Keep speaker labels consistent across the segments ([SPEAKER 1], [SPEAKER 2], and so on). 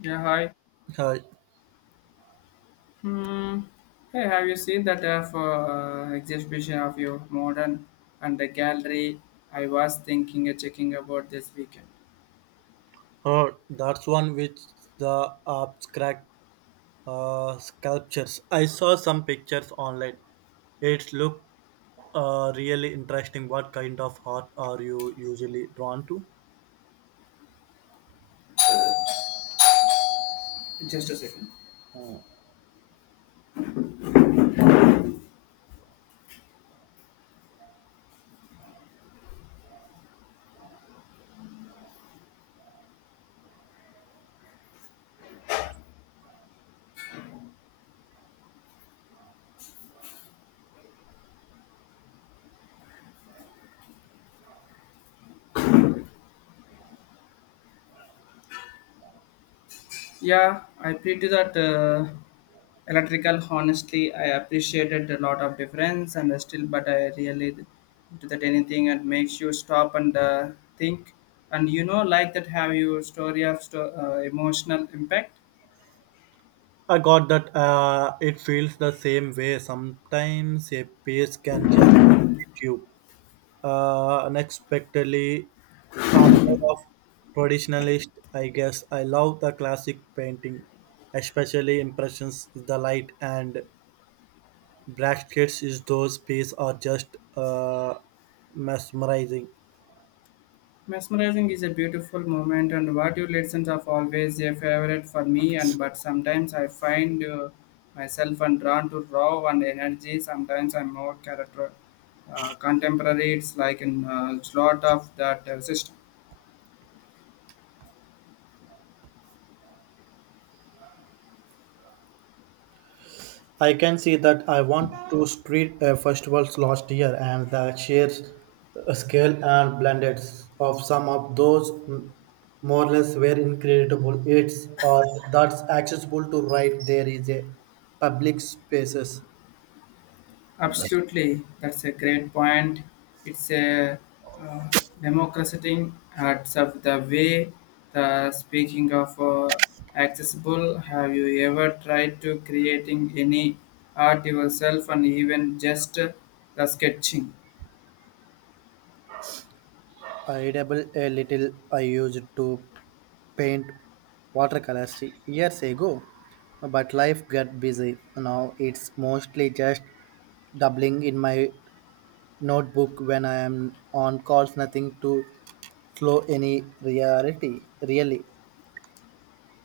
[SPEAKER 1] Yeah, hi.
[SPEAKER 2] Uh,
[SPEAKER 1] Hmm. Hey, have you seen that exhibition of your modern and the gallery? I was thinking of checking about this weekend.
[SPEAKER 2] that's one which the abstract sculptures. I saw some pictures online. It looked really interesting. What kind of art are you usually drawn to?
[SPEAKER 1] Just a second. Yeah, I pretty that electrical. Honestly, I appreciated a lot of difference, and still, but I really do that anything and makes you stop and think. And you know, like that, have you story of emotional impact?
[SPEAKER 2] I got that it feels the same way. Sometimes a piece can just hit you unexpectedly. I'm more of traditionalist, I guess. I love the classic painting, especially impressions, the light and Brackets is those pieces are just mesmerizing.
[SPEAKER 1] Mesmerizing is a beautiful moment, and what you listen of always a favorite for me. And but sometimes I find myself and drawn to raw and energy. Sometimes I'm more character contemporary. It's like a lot of that system.
[SPEAKER 2] I can see that I went to street festivals last year, and the sheer scale and blended of some of those more or less were incredible. It's art that's accessible to right there is a public spaces.
[SPEAKER 1] Absolutely, that's a great point. It's a uh, democratizing heads of the way. The speaking of accessible, have you ever tried to creating any art yourself and even just the sketching?
[SPEAKER 2] I dabble a little. I used to paint watercolors years ago, but life got busy. Now it's mostly just doubling in my notebook when I am on calls, nothing to slow any reality, really.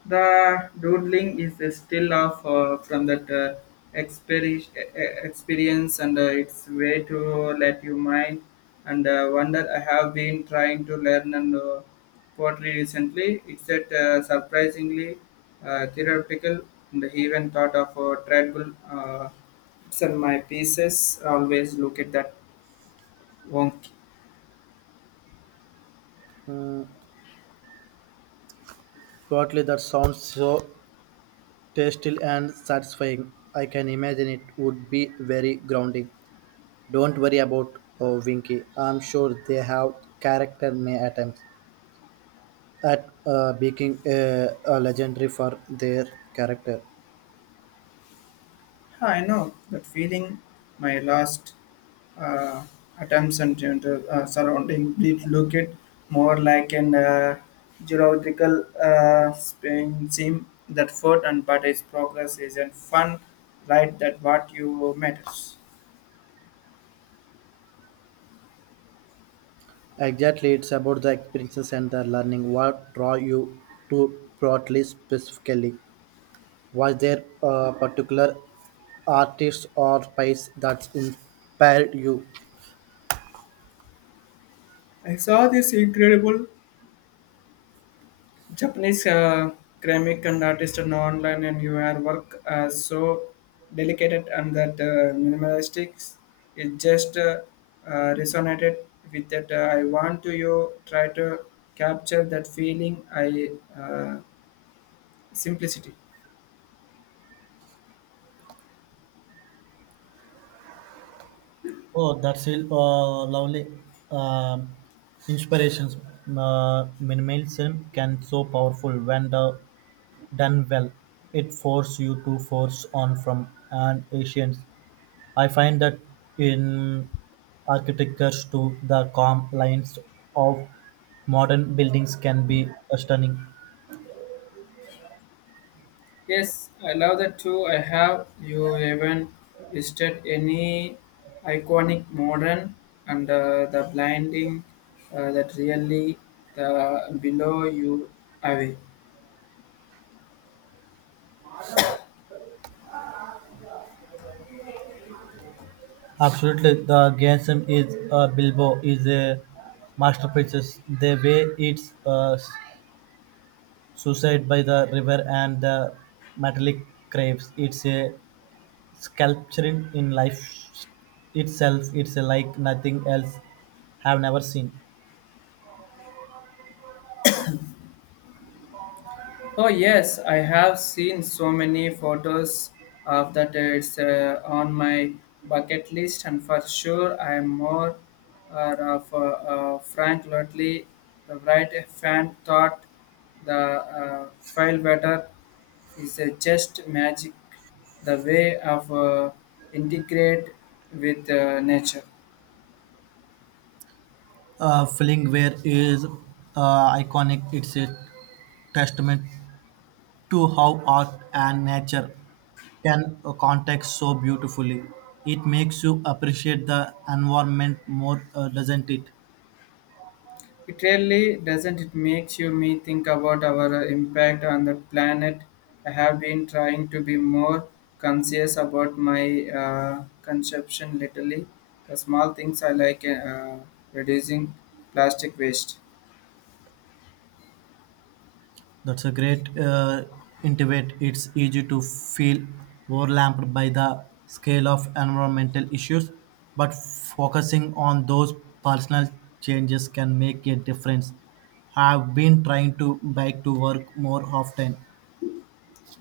[SPEAKER 1] The doodling is a still off from that experience, and it's way to let you mind and wonder. I have been trying to learn and poetry recently. It's that surprisingly theoretical, and even thought of tribal. It's my pieces. Always look at that wonky.
[SPEAKER 2] Mm. Totally. That sounds so tasty and satisfying. I can imagine it would be very grounding. Don't worry about oh, Winky. I'm sure they have character may attempts at being a legendary for their character.
[SPEAKER 1] Huh, I know that feeling. My last uh, attempts and gender, surrounding did look it more like an geological spin seam that foot and but its progress is a fun right that what you matters.
[SPEAKER 2] Exactly, it's about the experiences and the learning. What draw you to broadly specifically? Was there a particular artist or piece that inspired you?
[SPEAKER 1] I saw this incredible Japanese ceramic and artist and online and your work are so delicate and that minimalistic it just resonated with that I want to you try to capture that feeling I uh, simplicity.
[SPEAKER 2] Oh, that's a lovely um inspirations. Minimalism can so powerful when the, done well. It force you to force on from an Asians I find that in architecture too, the calm lines of modern buildings can be stunning.
[SPEAKER 1] Yes, I love that too. I have you even visited any iconic modern and the blinding that really the below you away.
[SPEAKER 2] Absolutely, the Gensum is Bilbo is a masterpiece. The way it's suicide by the river and the metallic craves. It's a sculpture in life itself. It's like nothing else have never seen.
[SPEAKER 1] Oh yes, I have seen so many photos of that. It's on my bucket list, and for sure, I am more of Frank Lutley, the right fan. Thought the uh, file weather is just magic. The way of integrate with nature.
[SPEAKER 2] Fillingware is iconic. It's a testament to how art and nature can contact so beautifully. It makes you appreciate the environment more, doesn't it?
[SPEAKER 1] It really doesn't. It makes you me think about our impact on the planet. I have been trying to be more conscious about my consumption lately. The small things I like reducing plastic waste.
[SPEAKER 2] That's a great intimate. It's easy to feel overwhelmed by the scale of environmental issues, but focusing on those personal changes can make a difference. I've been trying to bike to work more often.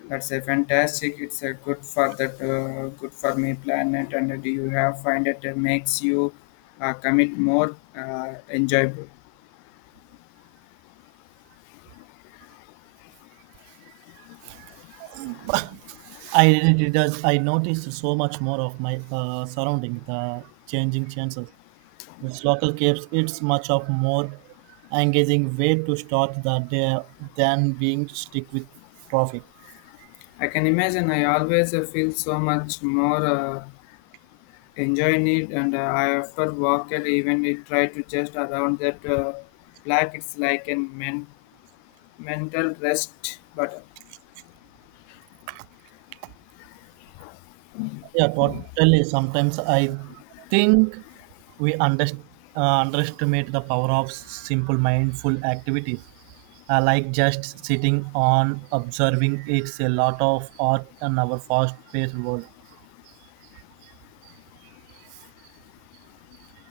[SPEAKER 1] That's a fantastic. It's a good for that good for me planet. And do you have find it makes you commit more enjoyable?
[SPEAKER 2] I really does. I noticed so much more of my surrounding, the changing chances. This local keeps it's much of more engaging way to start the day than being stick with traffic.
[SPEAKER 1] I can imagine. I always feel so much more. Enjoying it and I often walk and even it try to just around that black it's like a mental rest but
[SPEAKER 2] Yeah, totally. Sometimes I think we underestimate the power of simple mindful activities. Like just sitting on observing it's a lot of art in our fast-paced world.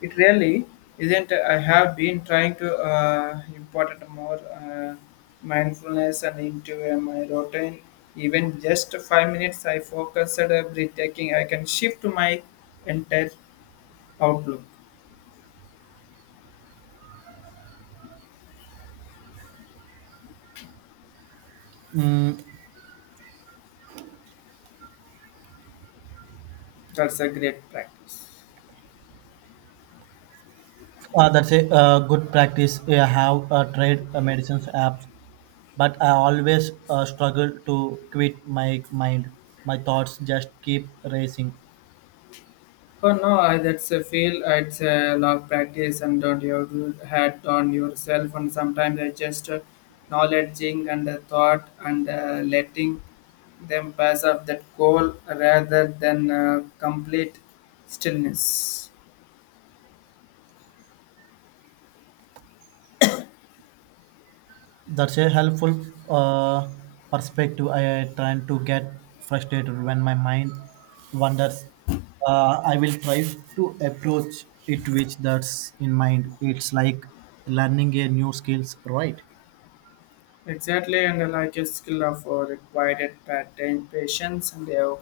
[SPEAKER 1] it really isn't. I have been trying to import more mindfulness and into my routine, even just 5 minutes I focus at breathtaking I can shift my entire outlook.
[SPEAKER 2] Mm.
[SPEAKER 1] That's a great practice.
[SPEAKER 2] That's a good practice. Yeah, I have tried medicines apps, but I always struggle to quit my mind. My thoughts just keep racing.
[SPEAKER 1] Oh no, that's a feel. It's a lot of practice and don't you had on yourself. And sometimes I just knowledging and thought and letting them pass off that goal rather than complete stillness.
[SPEAKER 2] That's a helpful uh, perspective. I trying to get frustrated when my mind wanders. I will try to approach it with that's in mind. It's like learning a new skills, right?
[SPEAKER 1] Exactly, and like a skill of required pattern patience and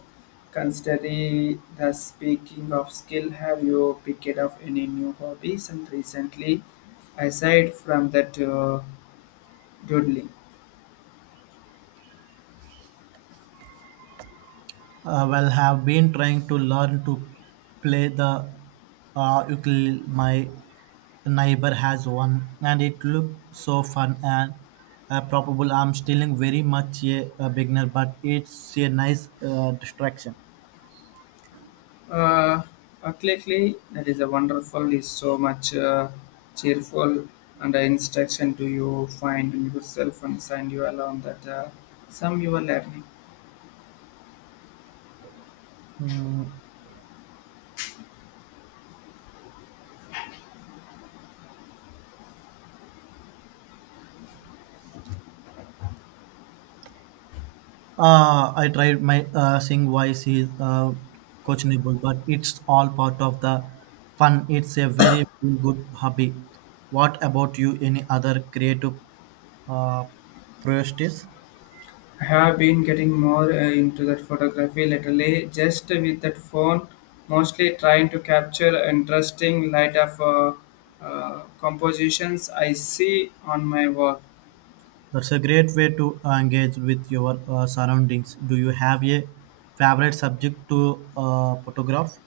[SPEAKER 1] considering the speaking of skill. Have you picked up any new hobbies and recently, aside from that? Dudley.
[SPEAKER 2] Well, have been trying to learn to play the ukulele. My neighbor has one, and it looked so fun and probable. I'm still very much a beginner, but it's a nice distraction.
[SPEAKER 1] Uh, Accurately, that is a wonderful. Is so much cheerful and instruction to you find in yourself and send you along that some you are learning.
[SPEAKER 2] Mm. I tried my sing voice is questionable, but it's all part of the fun. It's a very good hobby. What about you? Any other creative uh, priorities?
[SPEAKER 1] I have been getting more into that photography lately, just with that phone, mostly trying to capture interesting light of compositions I see on my work.
[SPEAKER 2] That's a great way to engage with your surroundings. Do you have a favorite subject to photograph?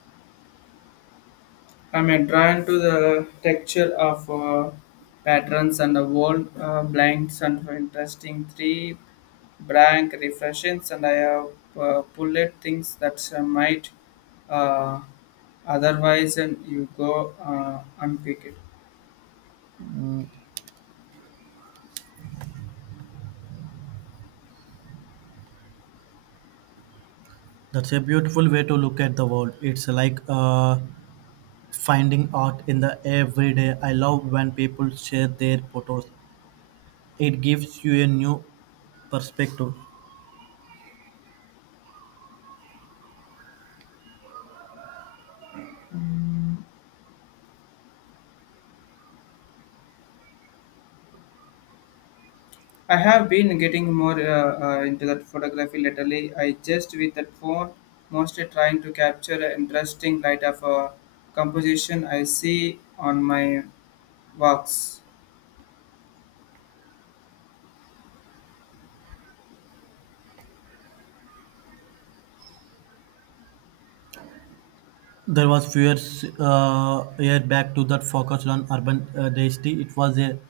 [SPEAKER 1] I'm drawn to the texture of patterns and the wall blanks and interesting three blank reflections and I have pulled things that might uh, otherwise and you go unpick it.
[SPEAKER 2] That's a beautiful way to look at the world. It's like finding art in the everyday. I love when people share their photos. It gives you a new perspective.
[SPEAKER 1] Mm, I have been getting more into that photography lately. I just with that phone mostly trying to capture an interesting light of a composition I see on my walks.
[SPEAKER 2] There was few years, year back to that focused on urban density. It was a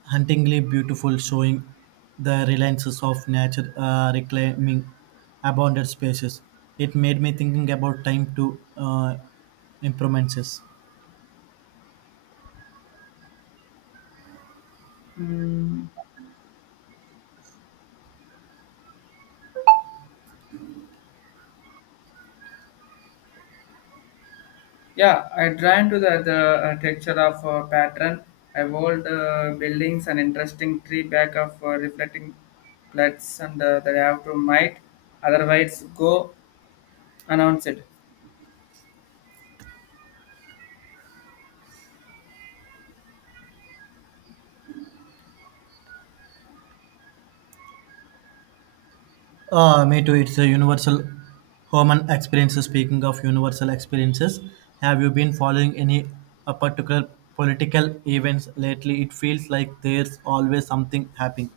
[SPEAKER 2] huntingly beautiful showing the reliances of nature reclaiming abandoned spaces. It made me thinking about time to improvements.
[SPEAKER 1] Mm, yeah, I drawn to the texture of pattern. I walled buildings and interesting tree back of reflecting floods and that I have to might otherwise go announce it.
[SPEAKER 2] Me too. It's a universal human experiences. Speaking of universal experiences, have you been following any a particular political events lately? It feels like there's always something happening.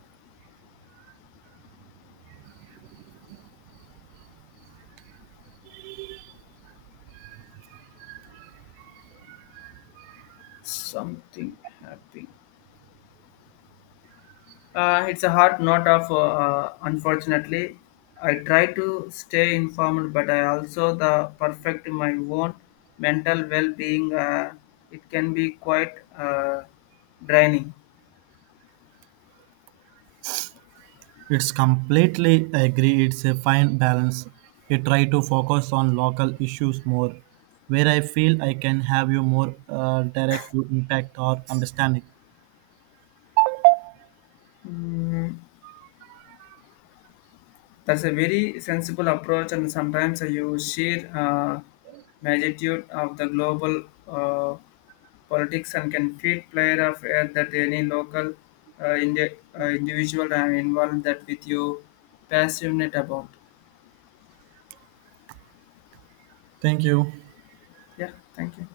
[SPEAKER 1] It's a hard note of unfortunately. I try to stay informed, but I also the perfect my own mental well-being. It can be quite draining.
[SPEAKER 2] It's completely agree. It's a fine balance. I try to focus on local issues more, where I feel I can have you more direct impact or understanding.
[SPEAKER 1] Mm, that's a very sensible approach, and sometimes you sheer magnitude of the global politics and can feed player of air that any local individual and involved that with you passionate about.
[SPEAKER 2] Thank you.
[SPEAKER 1] Yeah, thank you.